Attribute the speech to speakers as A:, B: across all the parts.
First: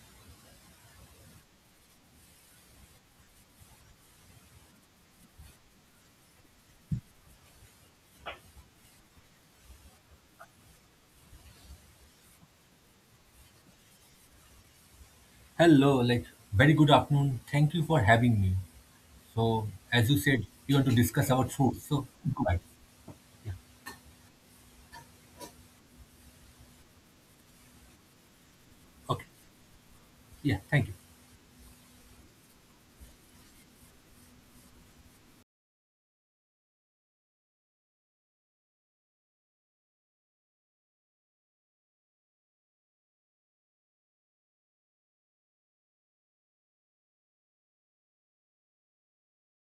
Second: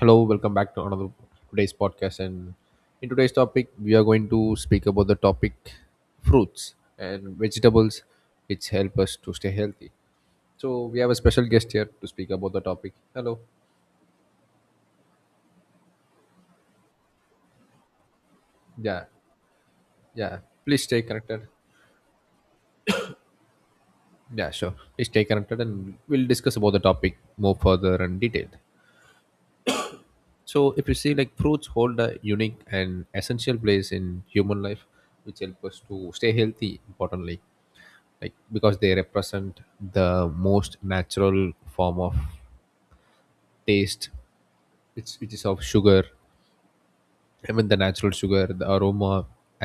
A: Hello, welcome back to another today's podcast. And in today's topic, we are going to speak about the topic fruits and vegetables, which help us to stay healthy. So we have a special guest here to speak about the topic. Hello.
B: Hello, very good afternoon. Thank you for having me.
A: Yeah,
B: So, as you
A: yeah.
B: said, you
A: Please
B: want to
A: stay
B: discuss
A: connected.
B: about food. So, go ahead. Yeah.
A: Yeah, sure. Please stay connected, and we'll discuss about the topic more further and detailed.
B: Okay. Yeah.
A: So
B: Thank
A: if you
B: you.
A: see, like fruits hold a unique and essential place in human life, which help us to stay healthy. Importantly, like because they represent the most natural form of taste which is of sugar, I mean the natural sugar, the aroma,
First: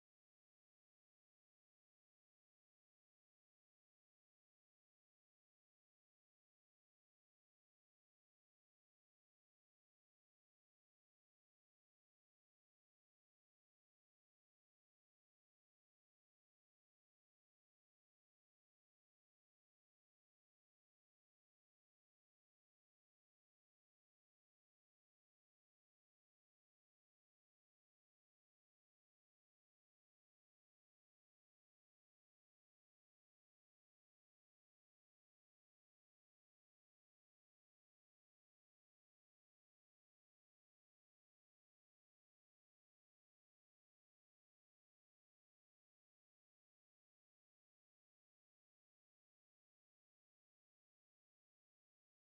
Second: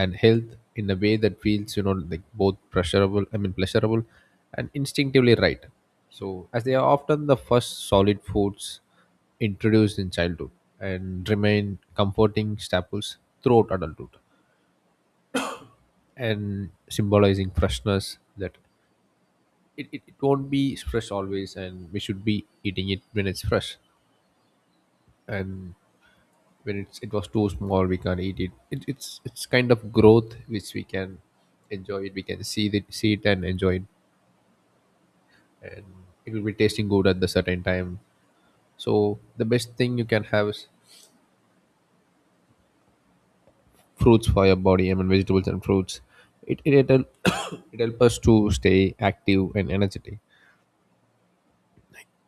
A: and health, in a way that feels, you know, like both pleasurable, I mean pleasurable and instinctively right. So as they are often the first solid foods introduced in childhood and remain comforting staples throughout adulthood, and symbolizing freshness, that it won't be fresh always, and we should be eating it when it's fresh. And when it was too small we can't eat it. It's kind of growth which we can enjoy it, we can see it and enjoy it. And it will be tasting good at the certain time. So the best thing you can have is fruits for your body, I mean vegetables and fruits. It it help us to stay active and energetic,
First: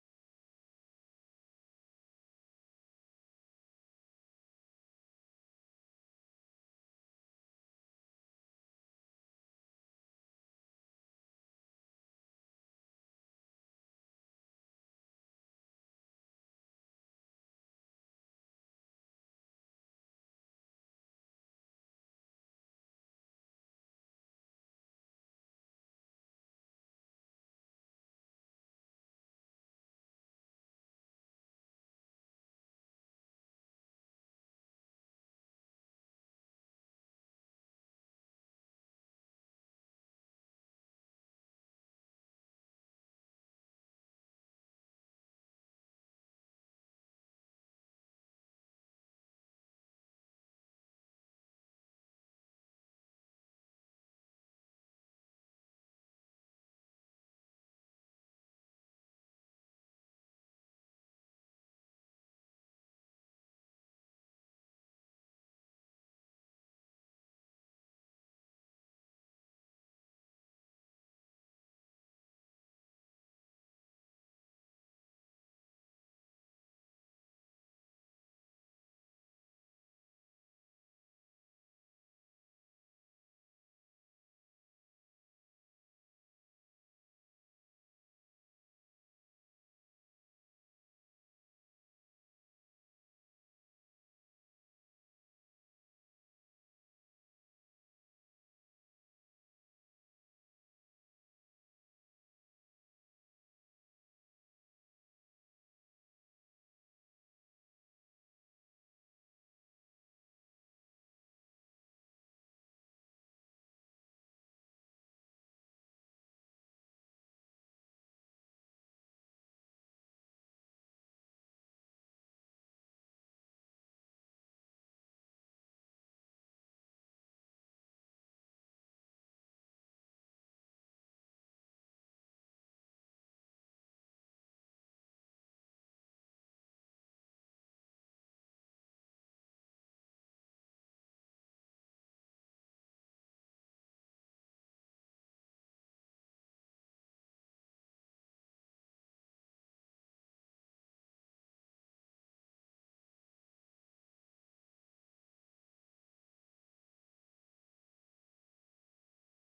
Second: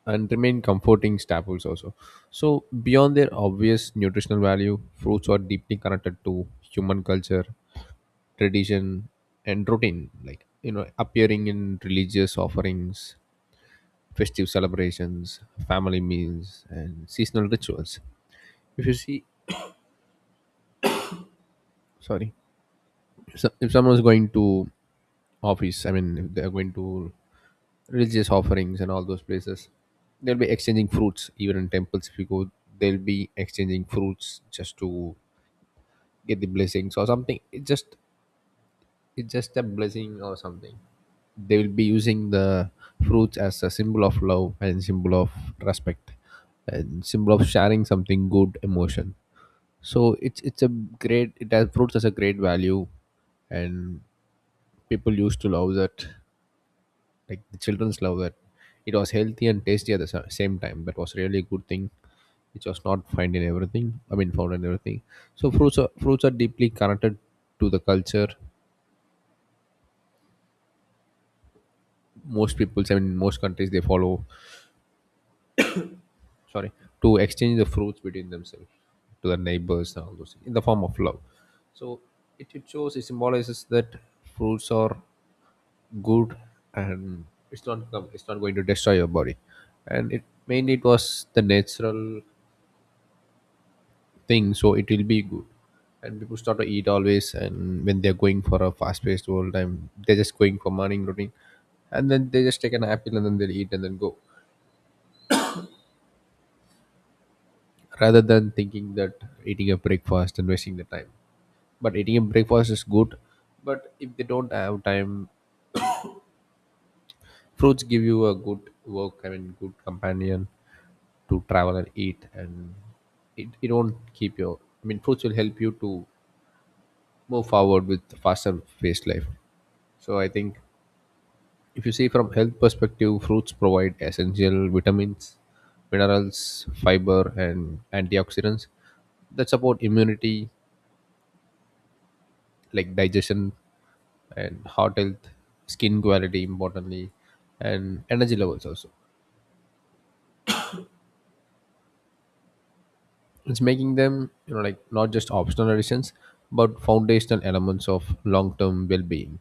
A: and remain comforting staples also. So beyond their obvious nutritional value, fruits are deeply connected to human culture, tradition, and routine. Like, you know, appearing in religious offerings, festive celebrations, family meals, and seasonal rituals. If you see, sorry, so if someone is going to office, I mean, if they're going to religious offerings and all those places, they'll be exchanging fruits. Even in temples, if you go, they'll be exchanging fruits just to get the blessings or something. It's just a blessing or something. They will be using the fruits as a symbol of love and symbol of respect and symbol of sharing something good emotion. So it's a great, it has fruits as a great value. And people used to love that, like the children's love that. It was healthy and tasty at the same time. That was really a good thing, which was not found in everything, I mean found in everything. So fruits are deeply connected to the culture. Most people, I mean, most countries, they follow, sorry, to exchange the fruits between themselves, to their neighbors and all those things, in the form of love. So it shows, it symbolizes that fruits are good, and it's not going to destroy your body. And it mainly it was the natural thing, so it will be good. And people start to eat always, and when they're going for a fast-paced world time, they're just going for morning routine, and then they just take an apple and then they'll eat and then go, rather than thinking that eating a breakfast and wasting the time. But eating a breakfast is good, but if they don't have time, fruits give you a good work, I mean, good companion to travel and eat, and it won't keep your, I mean, fruits will help you to move forward with faster paced life. So I think if you see from health perspective, fruits provide essential vitamins, minerals, fiber, and antioxidants that support immunity, like digestion and heart health, skin quality, importantly, and energy levels also. It's making them, you know, like not just optional additions, but foundational elements of long-term well-being.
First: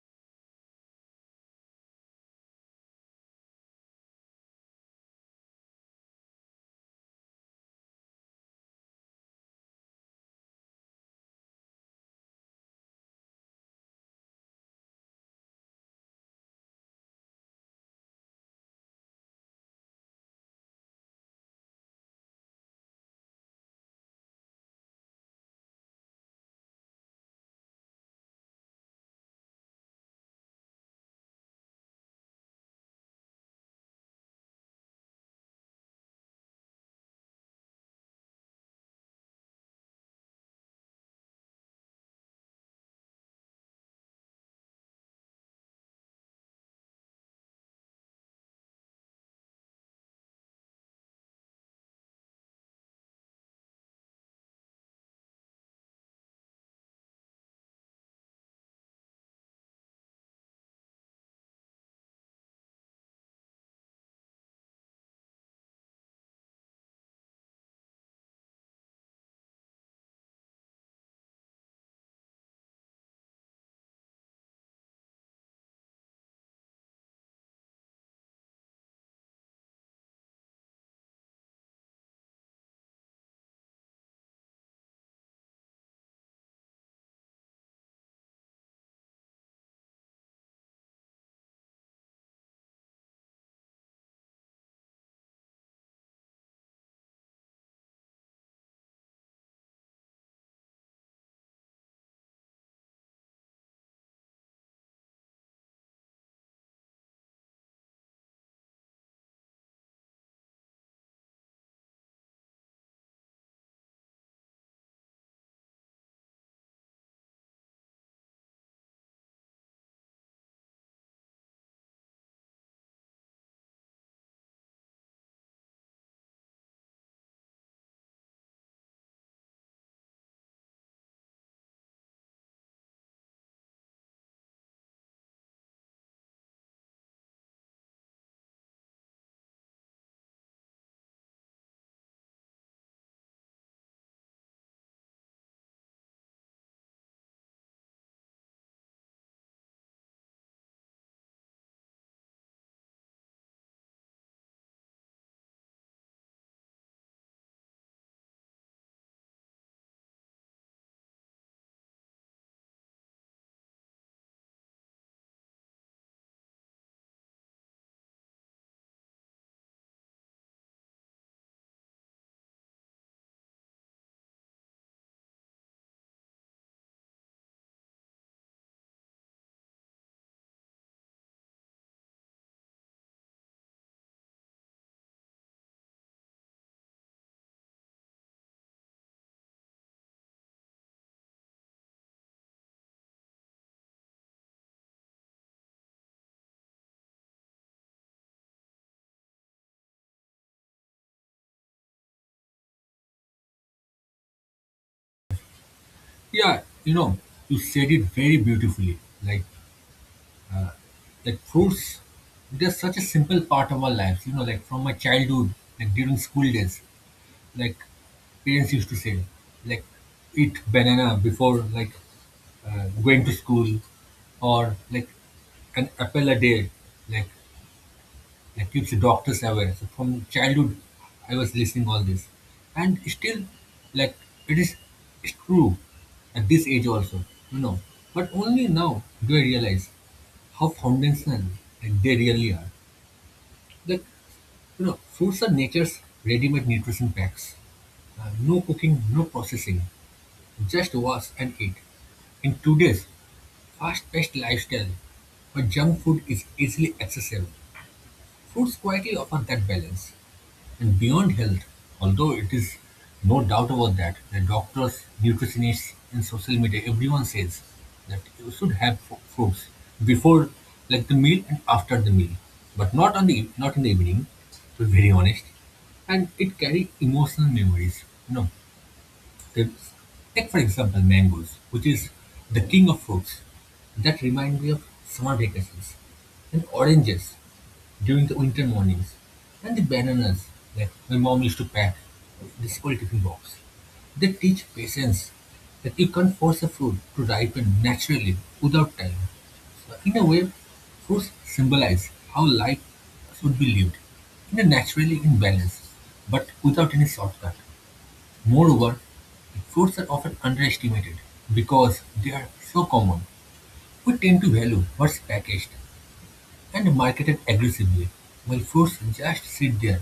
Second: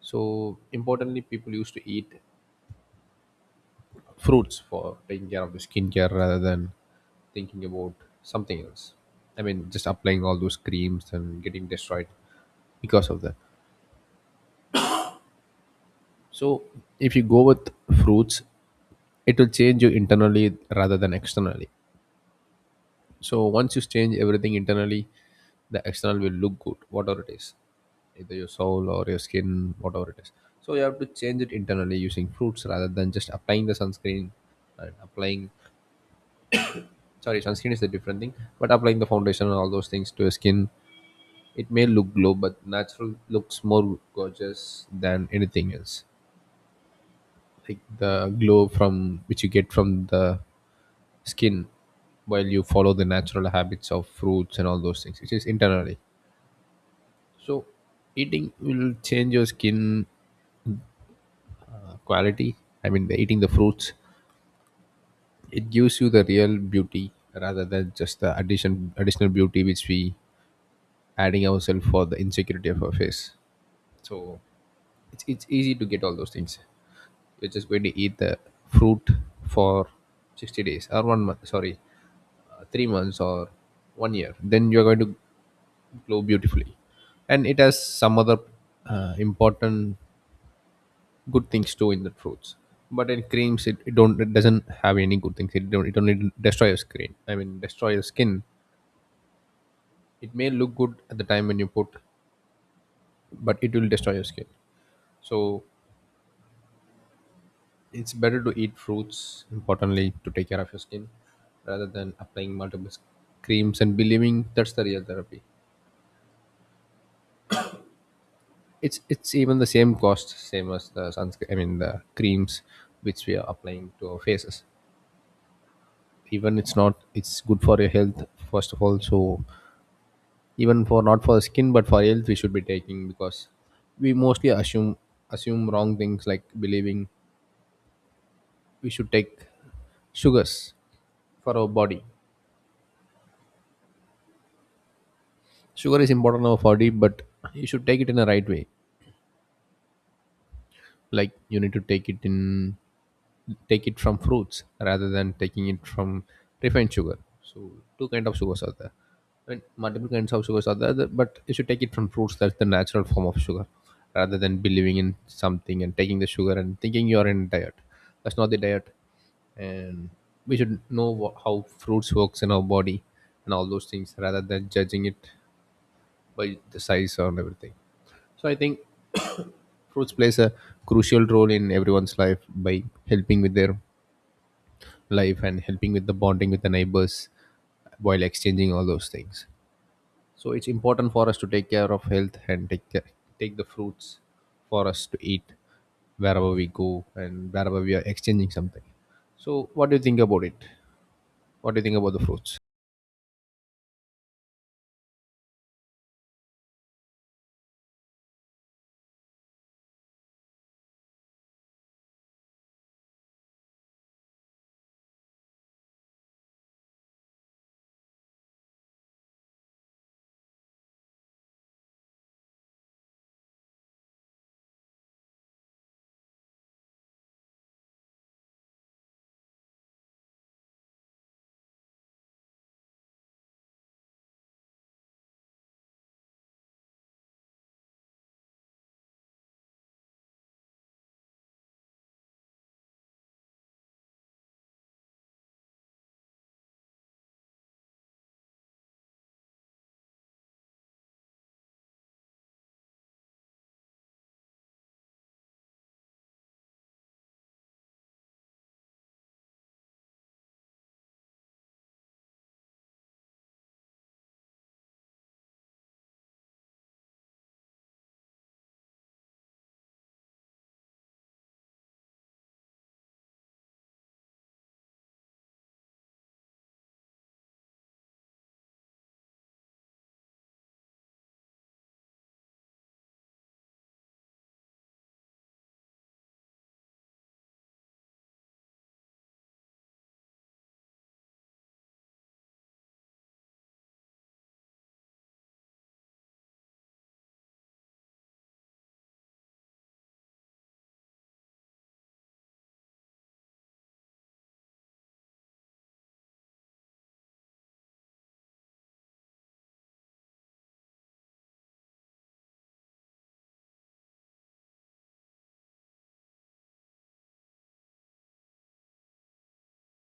A: So importantly, people used to eat fruits for taking care of the skincare rather than thinking about something else. I mean, just applying all those creams and getting destroyed because of that. So if you go with fruits, it will change you internally rather than externally. So once you change everything internally, the external will look good, whatever it is, either your soul or your skin, whatever it is. So you have to change it internally using fruits rather than just applying the sunscreen and applying. Sorry, sunscreen is a different thing, but applying the foundation and all those things to your skin, it may look glow, but natural looks more gorgeous than anything else. Like the glow from which you get from the skin while you follow the natural habits of fruits and all those things, which is internally. So eating will change your skin quality. I mean, eating the fruits, it gives you the real beauty rather than just the additional beauty which we adding ourselves for the insecurity of our face. So it's easy to get all those things. You're just going to eat the fruit for 60 days or 1 month. Sorry, 3 months or 1 year. Then you're going to glow beautifully, and it has some other important good things too in the fruits. But in creams, it don't it doesn't have any good things, it don't it only destroy your skin, I mean destroy your skin. It may look good at the time when you put, but it will destroy your skin. So it's better to eat fruits importantly to take care of your skin rather than applying multiple creams and believing that's the real therapy. It's even the same cost, same as the sunscreen, I mean the creams which we are applying to our faces. Even it's not, it's good for your health first of all. So even for not for skin but for health we should be taking, because we mostly assume wrong things, like believing we should take sugars for our body. Sugar is important for our body, but you should take it in a right way. Like you need to take it from fruits rather than taking it from refined sugar. So two kind of sugars are there. And multiple kinds of sugars are there, but you should take it from fruits. That's the natural form of sugar, rather than believing in something and taking the sugar and thinking you are in diet. That's not the diet, and we should know how fruits works in our body and all those things, rather than judging it by the size and everything. So I think fruits plays a crucial role in everyone's life by helping with their life and helping with the bonding with the neighbors while exchanging all those things. So it's important for us to take care of health and take care, take the fruits for us to eat wherever we go and wherever we are exchanging something. So what do you think about it? What do you think about the fruits?
B: Yeah. You know, you said it very beautifully. Like, like fruits, they're such a simple part of our lives. You know, like from my childhood, like during school days, like parents used to say, like eat banana before going to school, or like an apple a day, like that keeps doctors aware. So from childhood, I was listening all this, and still, like it is it's true at this age also, you know. But only now do I realize how foundational, like, they really are. Like you know, fruits are nature's ready-made nutrition packs. No cooking, no processing, just wash and eat. In today's fast-paced lifestyle, where junk food is easily accessible, fruits quietly offer that balance. And beyond health, although it is no doubt about that, the doctors, nutritionists, and social media, everyone says that you should have fruits before, like the meal and after the meal, but not in the evening. To be very honest, and it carry emotional memories. You know, they, take for example mangoes, which is the king of fruits. That remind me of summer vacations and oranges during the winter mornings, and the bananas that my mom used to pack in the school tiffin box. They teach patience that you can't force a fruit to ripen naturally without time. So in a way, fruits symbolize how life should be lived in a naturally in balance, but without any shortcut. Moreover, fruits are often underestimated because they are so common. We tend to value what's packaged and marketed aggressively, while fruits just sit there,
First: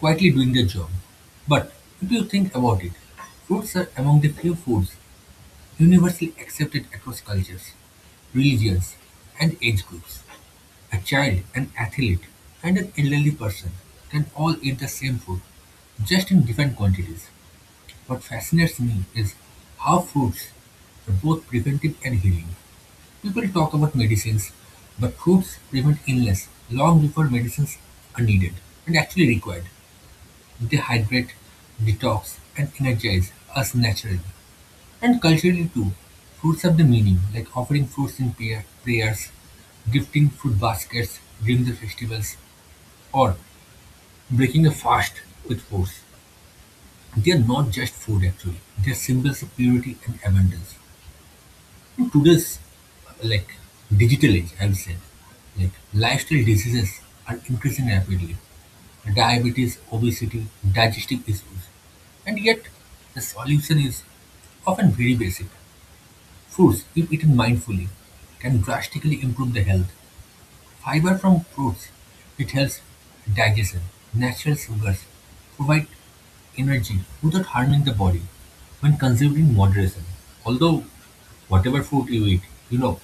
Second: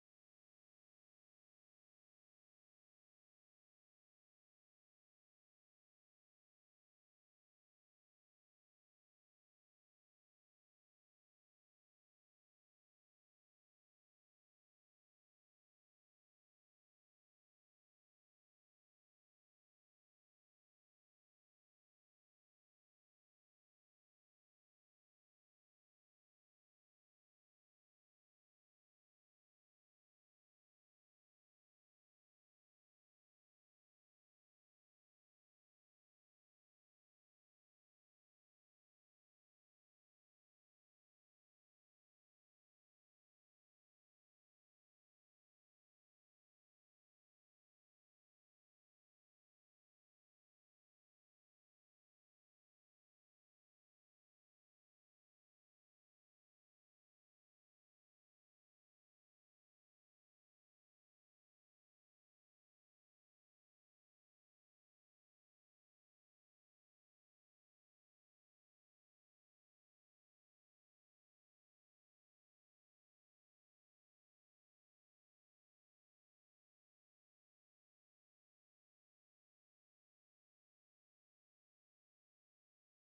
B: quietly doing their job. But if you think about it, fruits are among the few foods universally accepted across cultures, religions, and age groups. A child, an athlete, and an elderly person can all eat the same food, just in different quantities. What fascinates me is how fruits are both preventive and healing. People talk about medicines, but foods prevent illness long before medicines are needed and actually required. They hydrate, detox, and energize us naturally. And culturally too, fruits have the meaning, like offering fruits in prayers, gifting fruit baskets during the festivals, or breaking a fast with fruits. They are not just food actually, they are symbols of purity and abundance. In today's, like, digital age, I would say, like lifestyle diseases are increasing rapidly. Diabetes, obesity, digestive issues. And yet the solution is often very basic. Fruits, if eaten mindfully, can drastically improve the health. Fiber from fruits, it helps digestion. Natural sugars provide energy without harming the body when consumed in moderation. Although whatever food you eat, you know,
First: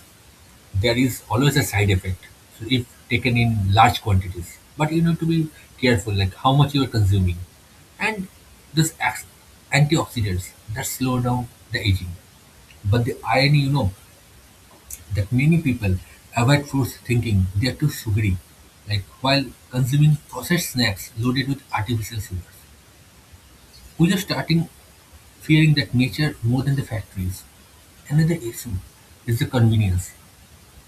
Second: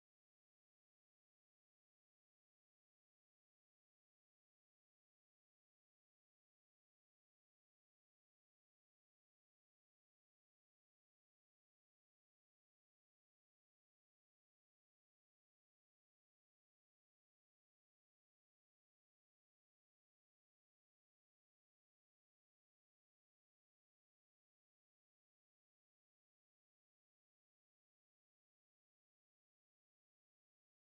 B: there is always a side effect so if taken in large quantities, but you need to be careful, like how much you are consuming. And this acts antioxidants that slow down the aging. But the irony, you know, that many people avoid fruits thinking they are too sugary, like while consuming processed snacks loaded with artificial sugars. We are starting fearing that nature more than the factories. Another issue is the convenience.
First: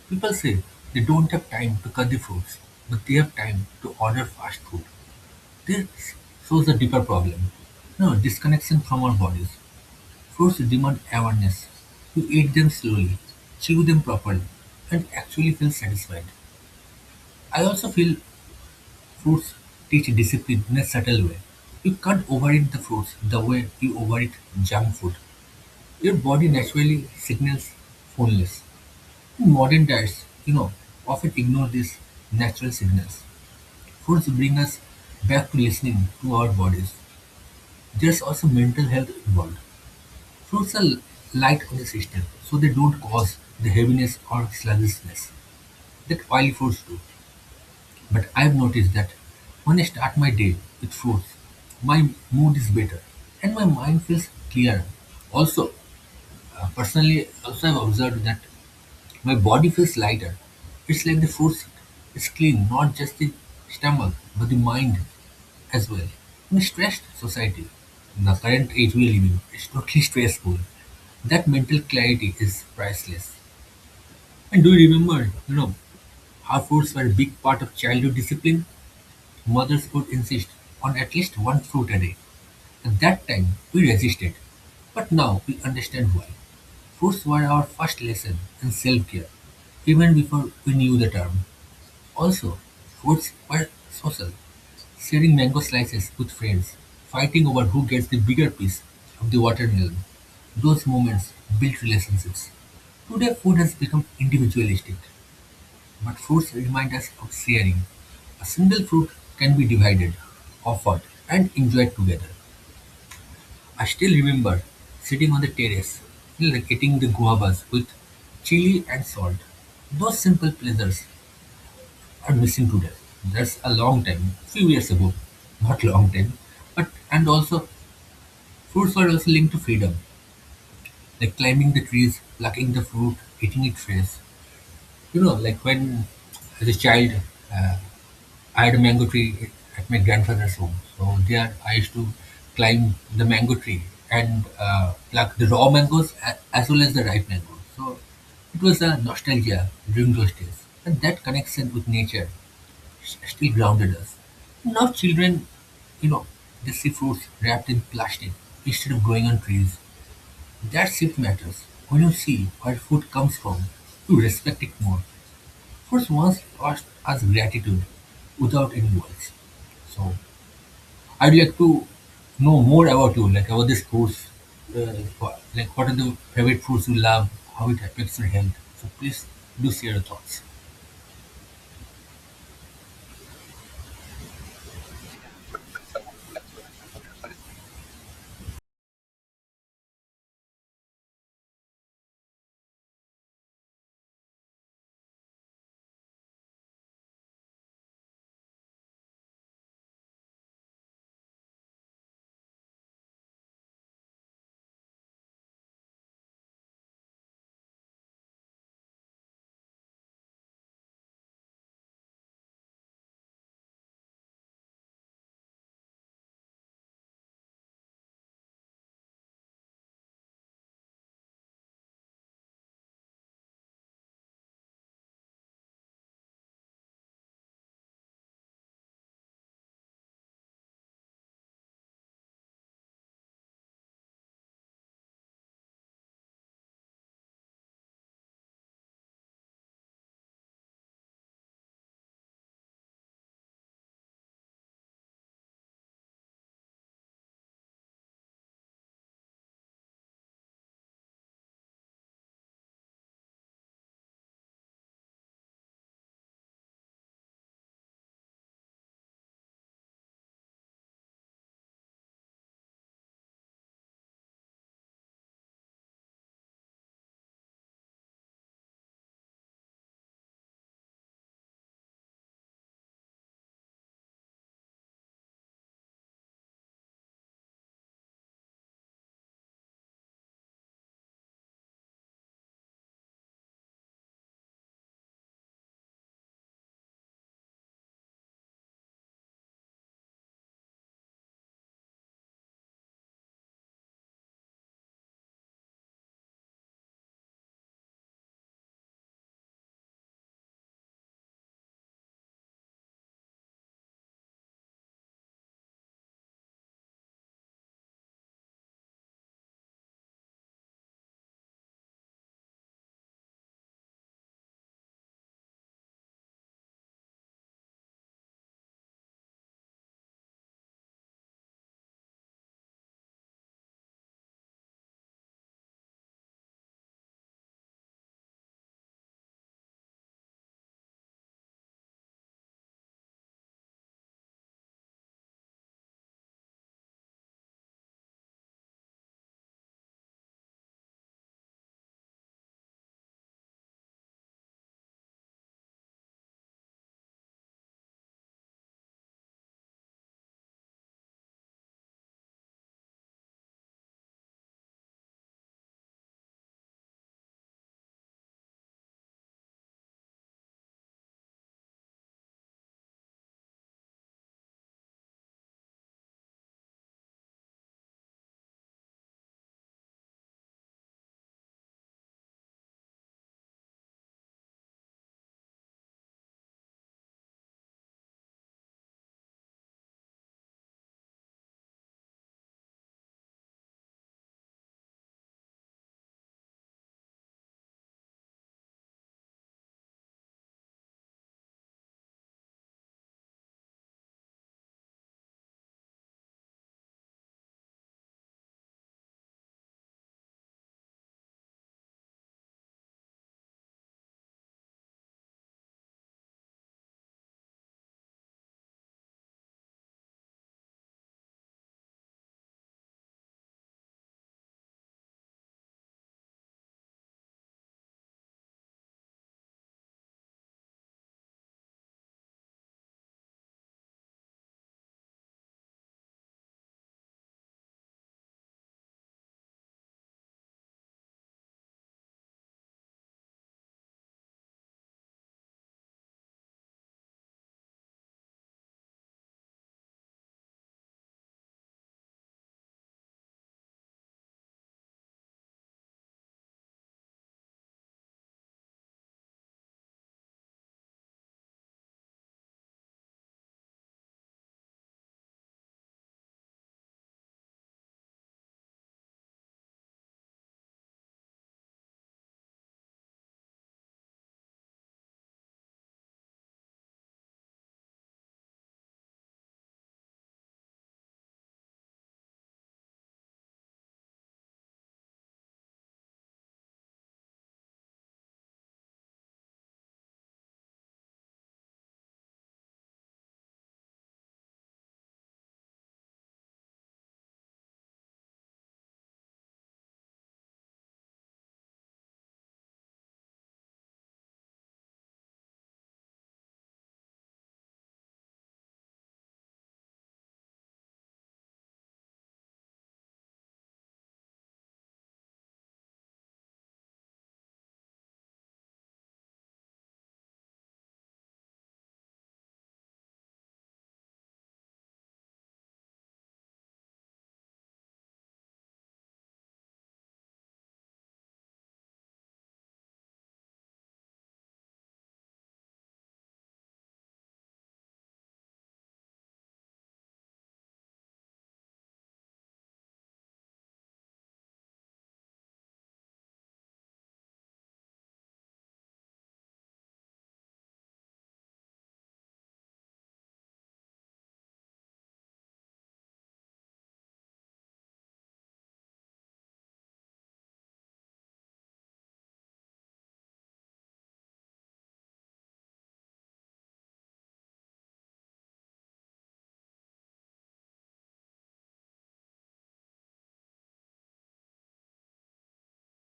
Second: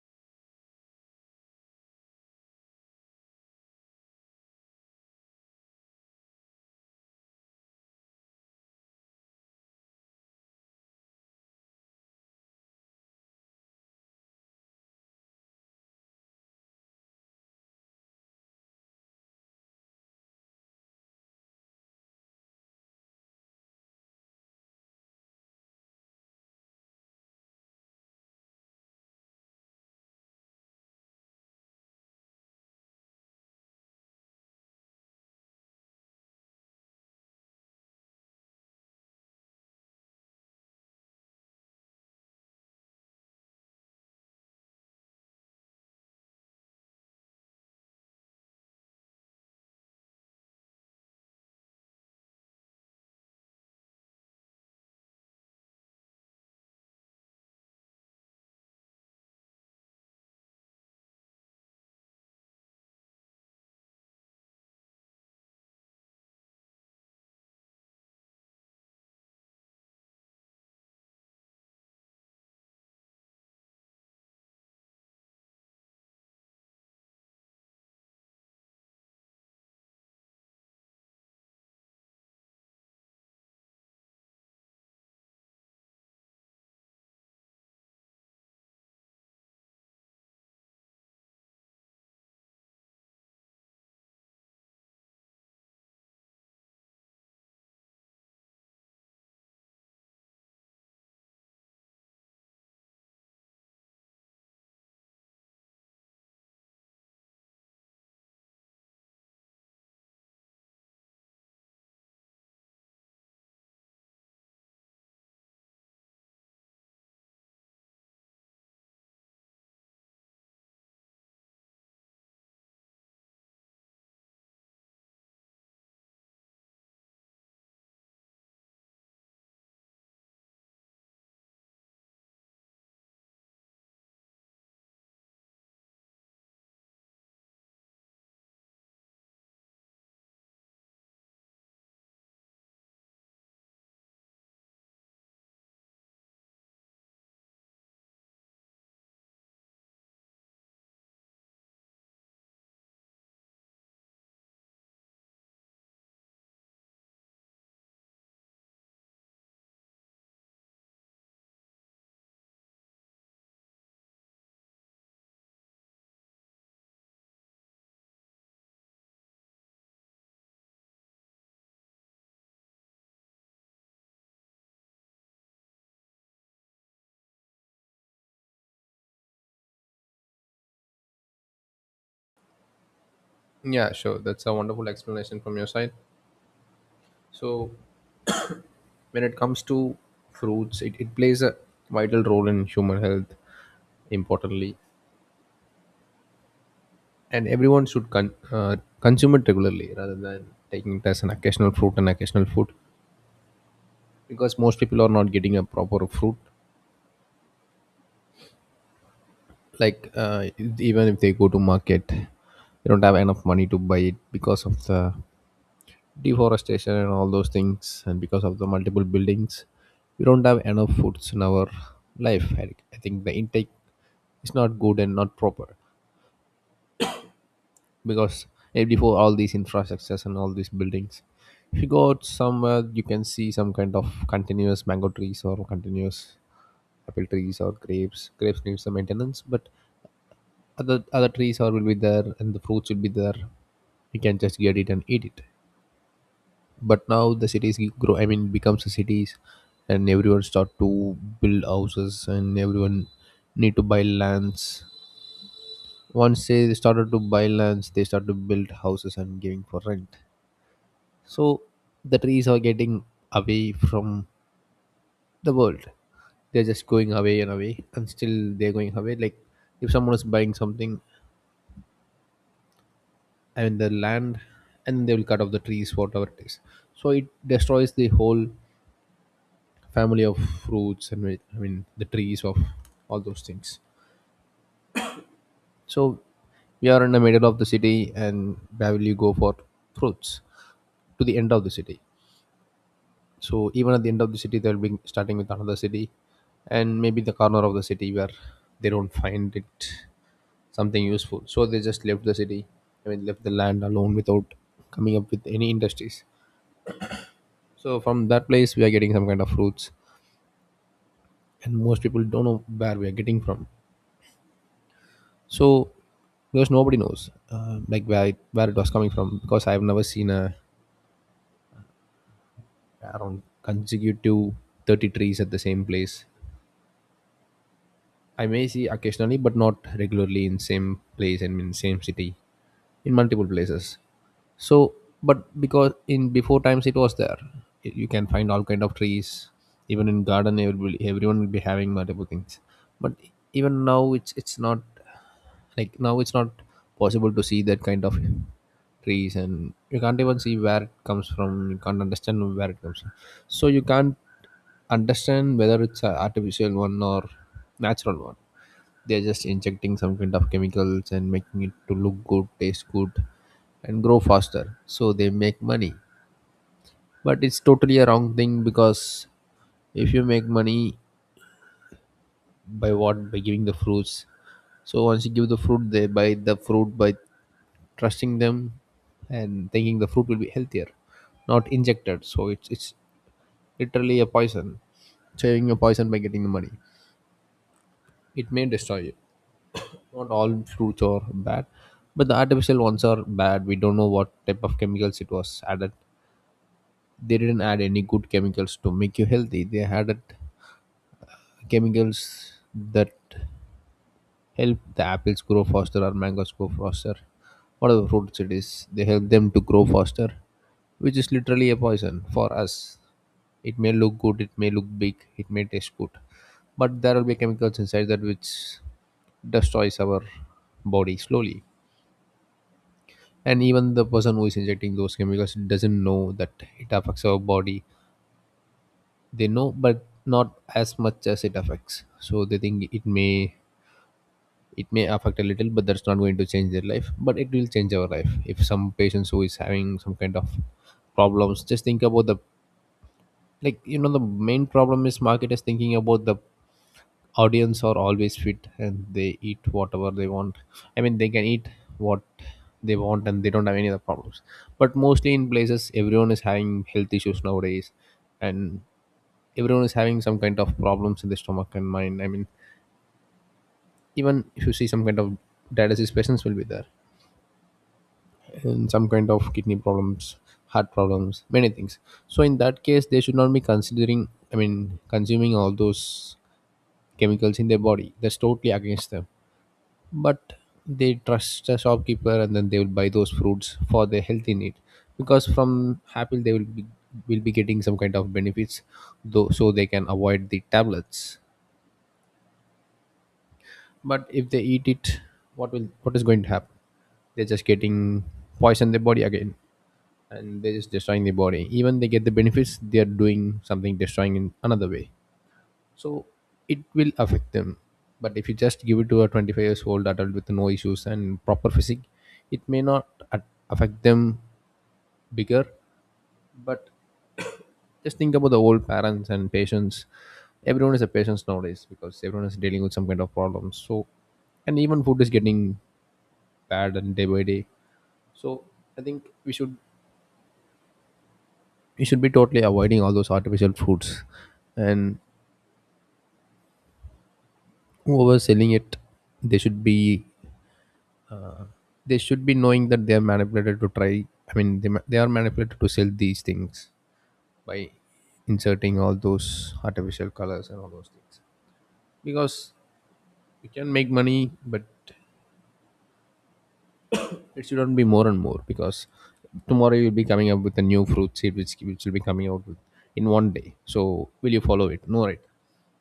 B: People say they don't have time to cut the fruits, but they have time to order fast food. This shows a deeper problem. No, disconnection from our bodies. Fruits demand awareness. You eat them slowly, chew them properly, and actually feel satisfied. I also feel fruits teach discipline in a subtle way. You can't overeat the fruits the way you overeat junk food. Your body naturally signals fullness. Modern diets, you know, often ignore these natural signals. Foods bring us back to listening to our bodies. There's also mental health involved. Fruits are light on the system, so they don't cause the heaviness or sluggishness that oily foods do. But I've noticed that when I start my day with fruits, my mood is better and my mind feels clearer. Also, personally, also I've observed that my body feels lighter. It's like the food seat. It's clean, not just the stomach, but the mind as well. In a stressed society, the current age we live in is totally stressful. That mental clarity is priceless. And do you remember, you know, how fruits were a big part of childhood discipline? Mothers would insist on at least one fruit a day. At that time, we resisted, but now we understand why. Foods were our first lesson in self care, even before we knew the term. Also, foods were social, sharing mango slices with friends, fighting over who gets the bigger piece of the watermelon. Those moments built relationships. Today, food has become individualistic, but fruits remind us of sharing. A single fruit can be divided, offered, and enjoyed together. I still remember sitting on the terrace, eating the guavas with chili and salt. Those simple pleasures are missing today. That's a long time, few years ago. Not long time, but and also fruits were also linked to freedom, like climbing the trees, plucking the fruit, eating it fresh. You know, like when as a child, uh, I had a mango tree at my grandfather's home. So there I used to climb the mango tree and pluck the raw mangoes as well as the ripe mangoes. So it was a nostalgia during those days. And that connection with nature still grounded us. Now children, you know, they see fruits wrapped in plastic instead of growing on trees. That shift matters. When you see where food comes from, you respect it more. First, once asked us gratitude without any words. So I'd like to know more about you, like about this course, uh, like what are the favorite foods you love, how it affects your health. So please do share your thoughts.
A: Yeah, sure, that's a wonderful explanation from your side. So when it comes to fruits, it plays a vital role in human health, importantly. And everyone should consume it regularly rather than taking it as an occasional fruit and occasional food, because most people are not getting a proper fruit. Like, even if they go to market, they don't have enough money to buy it because of the deforestation and all those things, and because of the multiple buildings. We don't have enough foods in our life. I think the intake is not good and not proper. Because before all these infrastructures and all these buildings, if you go out somewhere you can see some kind of continuous mango trees or continuous apple trees or grapes. Grapes need some maintenance, but other trees are will be there and the fruits will be there, you can just get it and eat it. But now the cities grow, I mean becomes the cities, and everyone start to build houses and everyone need to buy lands. Once they started to buy lands they start to build houses and giving for rent. So the trees are getting away from the world. They're just going away and away, and still they're going away. Like if someone is buying something and the land, and they will cut off the trees, whatever it is. So it destroys the whole family of fruits and I mean the trees of all those things. So we are in the middle of the city, and where will you go for fruits? To the end of the city. So even at the end of the city, they'll be starting with another city, and maybe the corner of the city where they don't find it something useful. So they just left the city. I mean, left the land alone without coming up with any industries. So from that place, we are getting some kind of fruits, and most people don't know where we are getting from. So because nobody knows, like where where it was coming from. Because I've never seen a around consecutive 30 trees at the same place. I may see occasionally, but not regularly in same place and in same city, in multiple places. So, but because in before times it was there, you can find all kind of trees. Even in garden, everyone will be having multiple things. But even now, it's not, like now it's not possible to see that kind of trees, and you can't even see where it comes from. You can't understand where it comes from. So you can't understand whether it's an artificial one or natural one. They're just injecting some kind of chemicals and making it to look good, taste good, and grow faster so they make money. But it's totally a wrong thing, because if you make money by what, by giving the fruits, so once you give the fruit, they buy the fruit by trusting them and thinking the fruit will be healthier, not injected. So it's literally a poison. Saving a poison by getting the money, it may destroy you. Not all fruits are bad, but the artificial ones are bad. We don't know what type of chemicals it was added. They didn't add any good chemicals to make you healthy. They added chemicals that help the apples grow faster or mangoes grow faster, whatever fruits it is, they help them to grow faster, which is literally a poison for us. It may look good, it may look big, it may taste good, but there will be chemicals inside that which destroys our body slowly. And even the person who is injecting those chemicals doesn't know that it affects our body. They know, but not as much as it affects, so they think it may, it may affect a little, but that's not going to change their life. But it will change our life if some patients who is having some kind of problems. Just think about the, the main problem is market is thinking about the audience are always fit and they eat whatever they want. I mean, they can eat what they want and they don't have any other problems. But mostly in places everyone is having health issues nowadays. And everyone is having some kind of problems in the stomach and mind. I mean, even if you see, some kind of dialysis patients will be there, and some kind of kidney problems, heart problems, many things. So in that case they should not be considering, I mean consuming all those chemicals in their body. That's totally against them. But they trust the shopkeeper and then they will buy those fruits for their healthy need, because from apple they will be getting some kind of benefits though, so they can avoid the tablets. But if they eat it, what is going to happen, they're just getting poison their body again. And they're just destroying the body. Even they get the benefits, they're doing something destroying in another way. So it will affect them. But if you just give it to a 25 years old adult with no issues and proper physique, it may not affect them bigger. But just think about the old parents and patients. Everyone is a patient nowadays because everyone is dealing with some kind of problems. So and even food is getting bad and day by day. So I think we should be totally avoiding all those artificial foods. And whoever selling it, they should be they should be knowing that they are manipulated to try, I mean they are manipulated to sell these things by inserting all those artificial colors and all those things. Because you can make money, but it shouldn't be more and more. Because tomorrow you'll be coming up with a new fruit seed which will be coming out with in one day, so will you follow it? No, right?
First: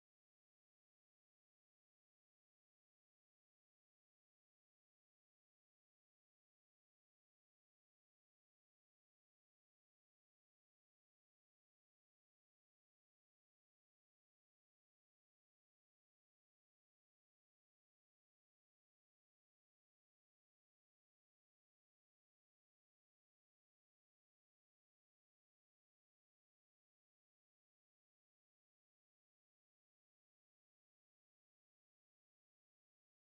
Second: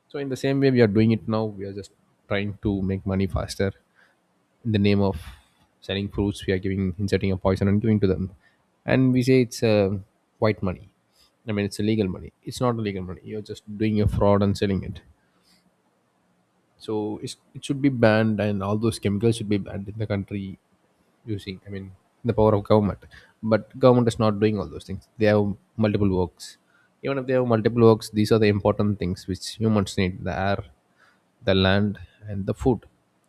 A: So in the same way we are doing it now. We are just trying to make money faster in the name of selling fruits. We are giving, inserting a poison and giving to them, and we say it's white money. I mean, it's illegal money. It's not illegal money, you're just doing a fraud and selling it. So it should be banned and all those chemicals should be banned in the country using, I mean the power of government. But government is not doing all those things. They have multiple works. Even if they have multiple works, these are the important things which humans need: the air, the land, and the food.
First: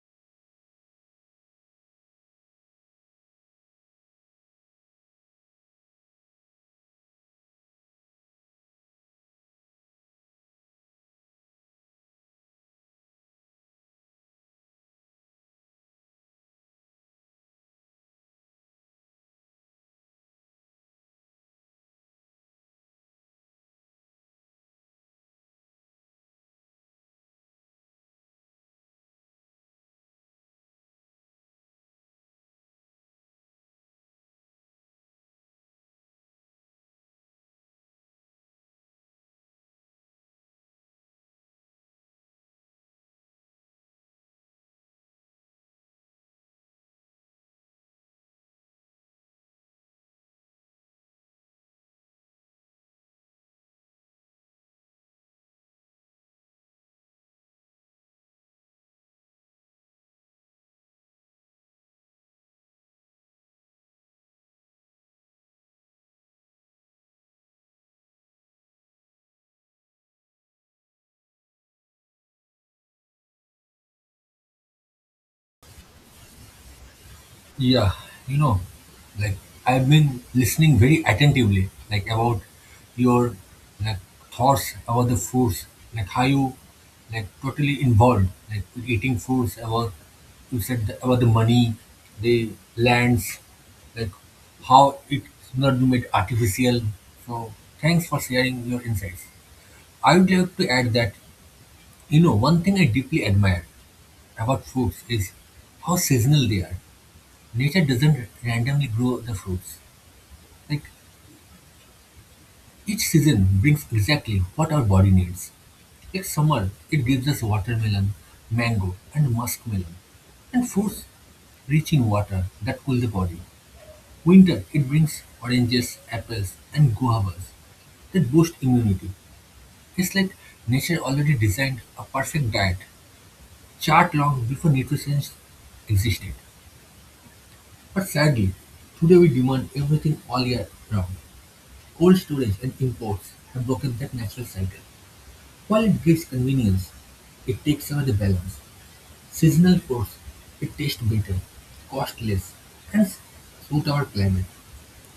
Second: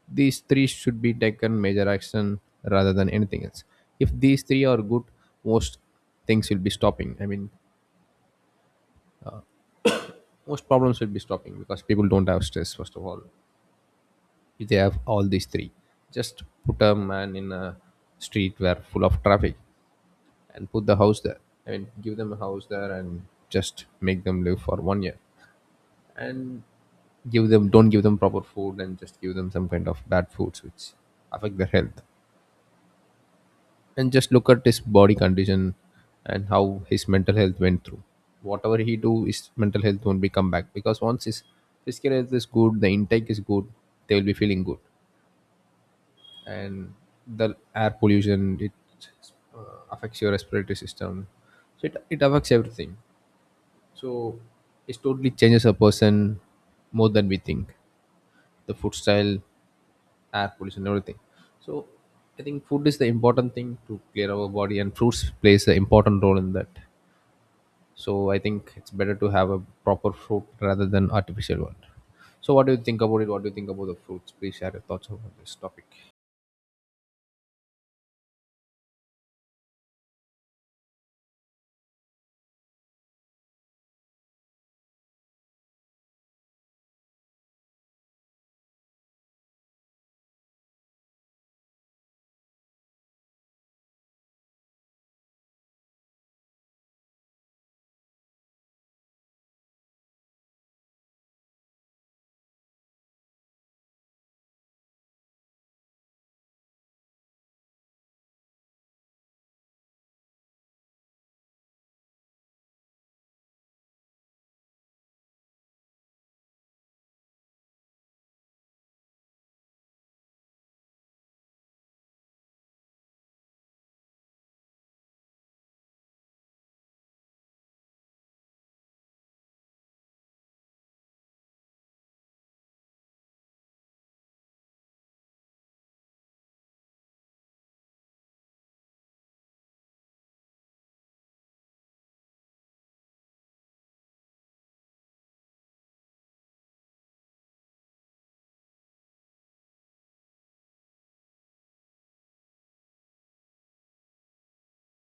A: These three should be taken major action rather than anything else. If these three are good, most things will be stopping. I mean, most problems will be stopping because people don't have stress, first of all. If they have all these three, just put a man in a street where full of traffic and put the house there. I mean, give them a house there and just make them live for one year. And give them, don't give them proper food, and just give them some kind of bad foods which affect their health, and just look at his body condition and how his mental health went through. Whatever he do, his mental health won't be come back. Because once his physical health is good, the intake is good, they will be feeling good. And the air pollution, it uh, affects your respiratory system. So it affects everything. So it totally changes a person more than we think. The food style, air pollution, and everything. So I think food is the important thing to clear our body, and fruits plays an important role in that. So I think it's better to have a proper fruit rather than artificial one. So what do you think about it? What do you think about the fruits? Please share your thoughts about this topic.
B: Yeah, you know, like I've been listening very attentively, like about your, like, thoughts about the foods, like how you, like, totally involved, like with eating foods about you said about the money, the lands, like how it's not made artificial. So thanks for sharing your insights. I would like to add that you know one thing I deeply admire about foods is how seasonal they are. Nature doesn't randomly grow the fruits. Like each season brings exactly what our body needs. Like summer, it gives us watermelon, mango, and muskmelon, and fruits rich in water that cool the body. Winter, it brings oranges, apples, and guavas that boost immunity. It's like nature already designed a perfect diet chart long before nutrition existed. But sadly, today we demand everything all year round. Cold storage and imports have broken that natural cycle. While it gives convenience, it takes away the balance. Seasonal fruits, it tastes better, cost less, and suit our climate.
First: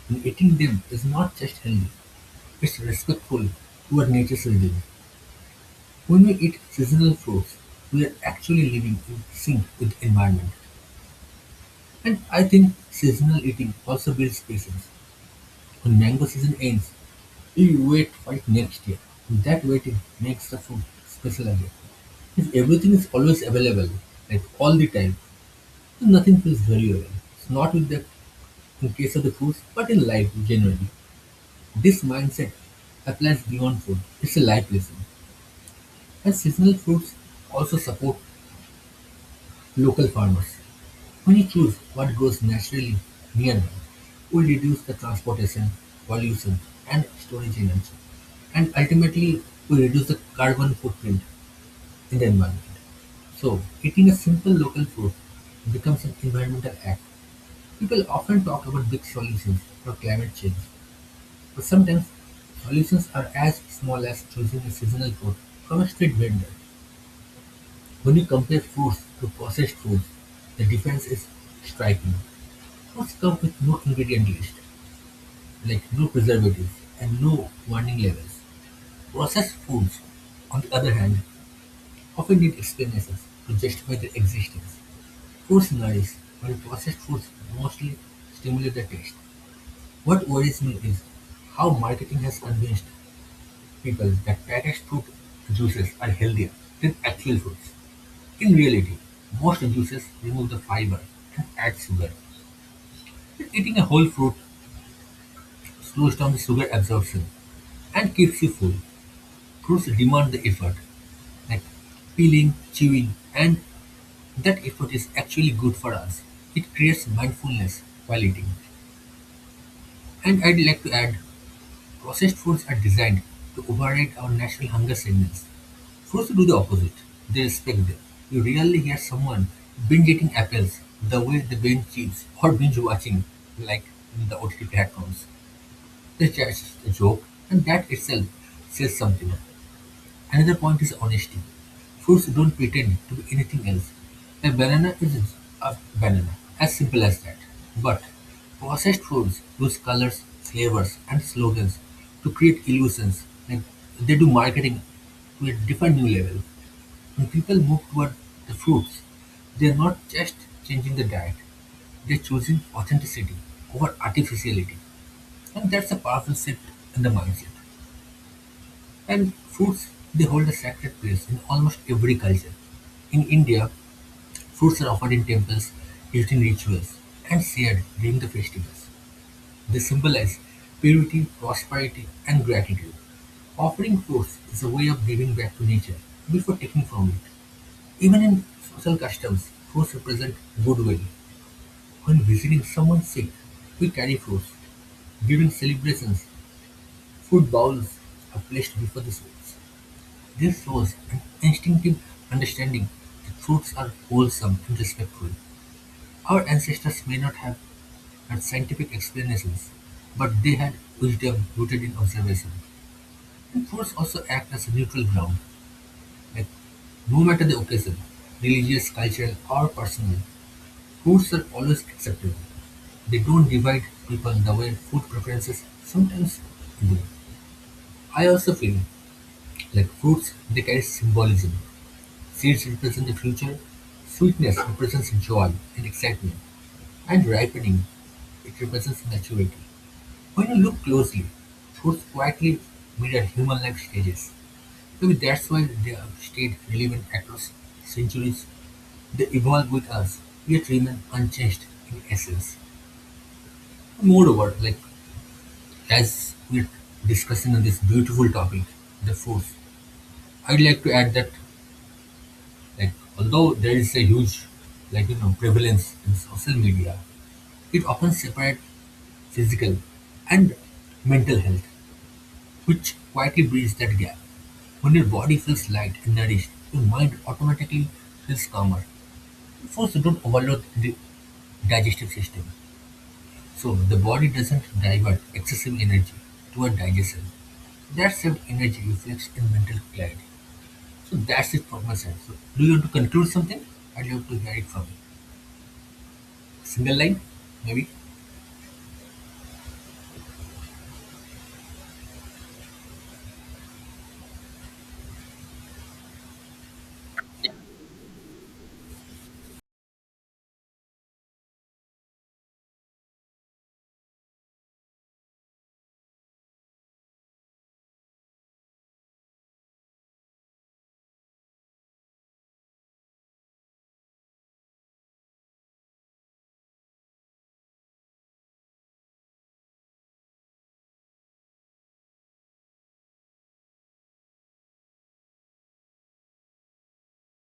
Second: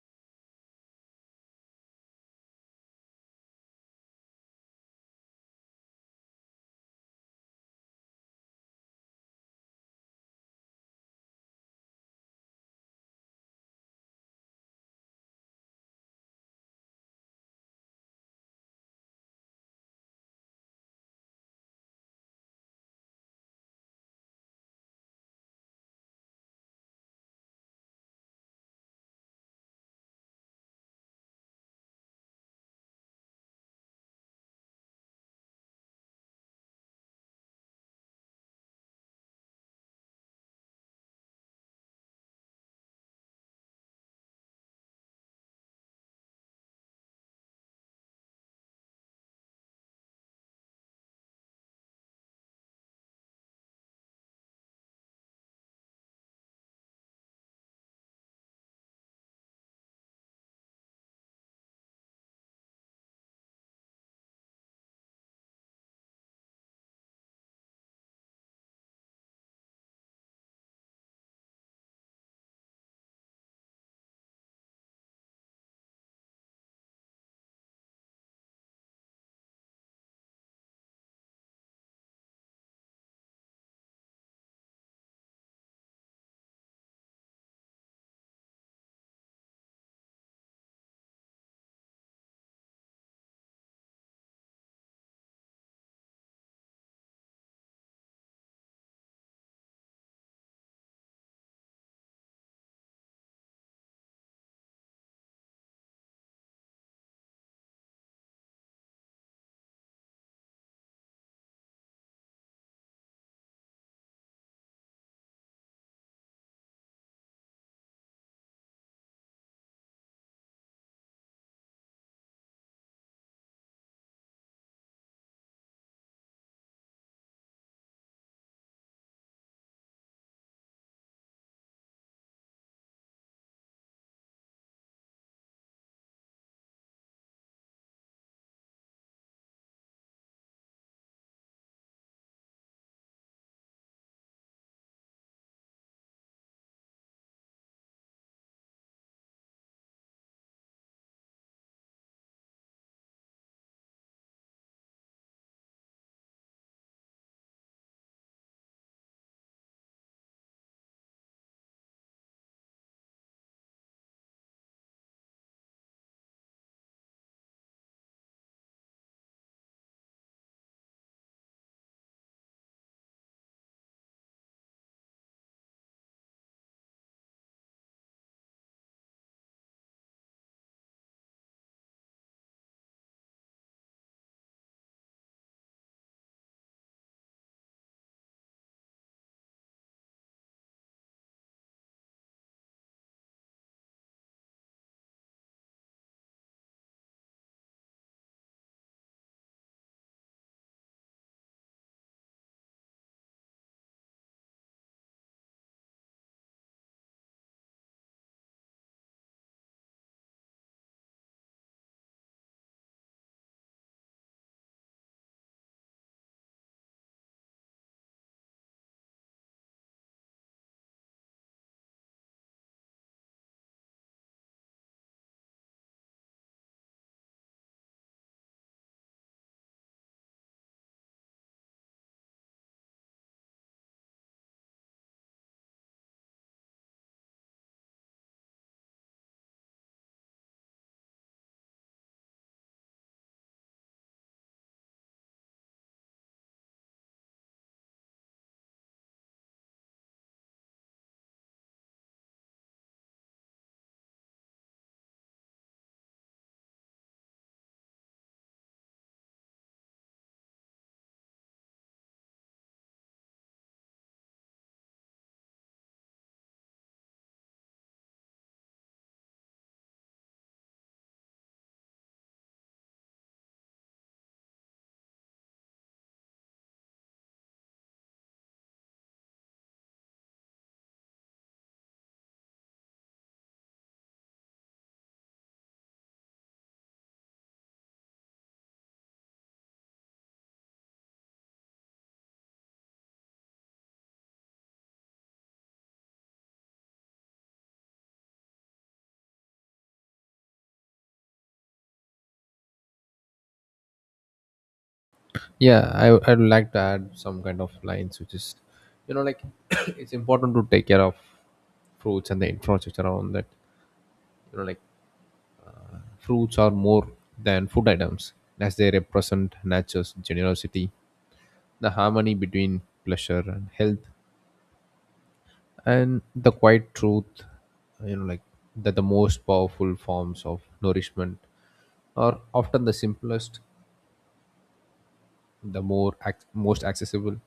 B: And eating them is not just healthy, it's respectful to our nature's rhythm. When we eat seasonal fruits, we are actually living in sync with the environment. And I think seasonal eating also builds patience. When mango season ends, we wait for it next year. That waiting makes the food special again. If everything is always available, like all the time, then nothing feels very well. It's not with that in case of the foods, but in life generally. This mindset applies beyond food. It's a life lesson. And seasonal fruits also support local farmers. When you choose what goes naturally near them, we reduce the transportation, pollution, and storage energy. And ultimately, we reduce the carbon footprint in the environment. So, eating a simple local food becomes an environmental act. People often talk about big solutions for climate change, but sometimes solutions are as small as choosing a seasonal fruit from a street vendor. When you compare foods to processed foods, the difference is striking. Most come with no ingredient list, like no preservatives and no warning labels. Processed foods, on the other hand, often need explanations to justify their existence. Food scenarios, while processed foods mostly stimulate the taste. What worries me is how marketing has convinced people that packaged fruit juices are healthier than actual fruits. In reality, most juices remove the fiber and add sugar. Eating a whole fruit slows down the sugar absorption and keeps you full. Fruits demand the effort, like peeling, chewing, and that effort is actually good for us. It creates mindfulness while eating. And I'd like to add, processed foods are designed to override our natural hunger signals. Fruits do the opposite. They respect them. You rarely hear someone binge eating apples the way they binge chips or binge watching, like, in the OTT platforms. They just a joke, and that itself says something. Another point is honesty. Foods don't pretend to be anything else. A banana is a banana, as simple as that. But processed foods use colors, flavors, and slogans to create illusions. Like they do marketing to a different new level. When people move toward the fruits, they're not just changing the diet, they're choosing authenticity over artificiality. And that's a powerful shift in the mindset. And fruits, they hold a sacred place in almost every culture. In India, fruits are offered in temples, used in rituals, and shared during the festivals. They symbolize purity, prosperity, and gratitude. Offering fruits is a way of giving back to nature before taking from it. Even in social customs, fruits represent goodwill. When visiting someone sick, we carry fruits. During celebrations, food bowls are placed before the souls. This shows an instinctive understanding that fruits are wholesome and respectful. Our ancestors may not have had scientific explanations, but they had wisdom rooted in observation. And truths also act as a neutral ground, like no matter the occasion, religious, cultural, or personal, fruits are always acceptable. They don't divide people the way food preferences sometimes do. I also feel like fruits they carry symbolism. Seeds represent the future, sweetness represents joy and excitement, and ripening, it represents maturity. When you look closely, fruits quietly mirror human life stages. Maybe that's why they have stayed relevant across centuries. They evolve with us, yet remain unchanged in essence. Moreover, like as we're discussing on this beautiful topic, the fruits, I'd like to add that, like, although there is a huge, like, you know, prevalence in social media, it often separates physical and mental health, which quietly bridges that gap. When your body feels light and nourished, your mind automatically feels calmer. First, you don't overload the digestive system, so the body doesn't divert excessive energy toward digestion. That saved energy reflects in mental clarity. So that's it for myself. So do you want to conclude something? I'd love to hear it from you. Single line, maybe?
A: Yeah, I'd like to add some kind of lines, which is, you know, like it's important to take care of fruits and the infrastructure around that. You know, like, fruits are more than food items, as they represent nature's generosity, the harmony between pleasure and health, and the quiet truth, you know, like, that the most powerful forms of nourishment are often the simplest, the most accessible,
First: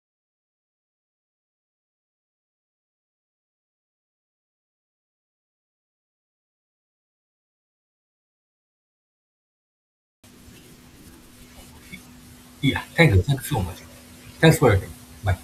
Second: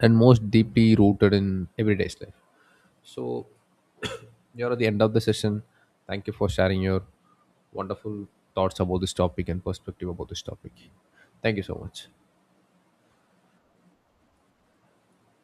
A: and most deeply rooted in everyday life. So you're at the end of the session. Thank you for sharing your wonderful thoughts about this topic and perspective about this topic. Thank you so much.
B: Yeah, thank you. Thank you so much. Thanks for your time. Bye.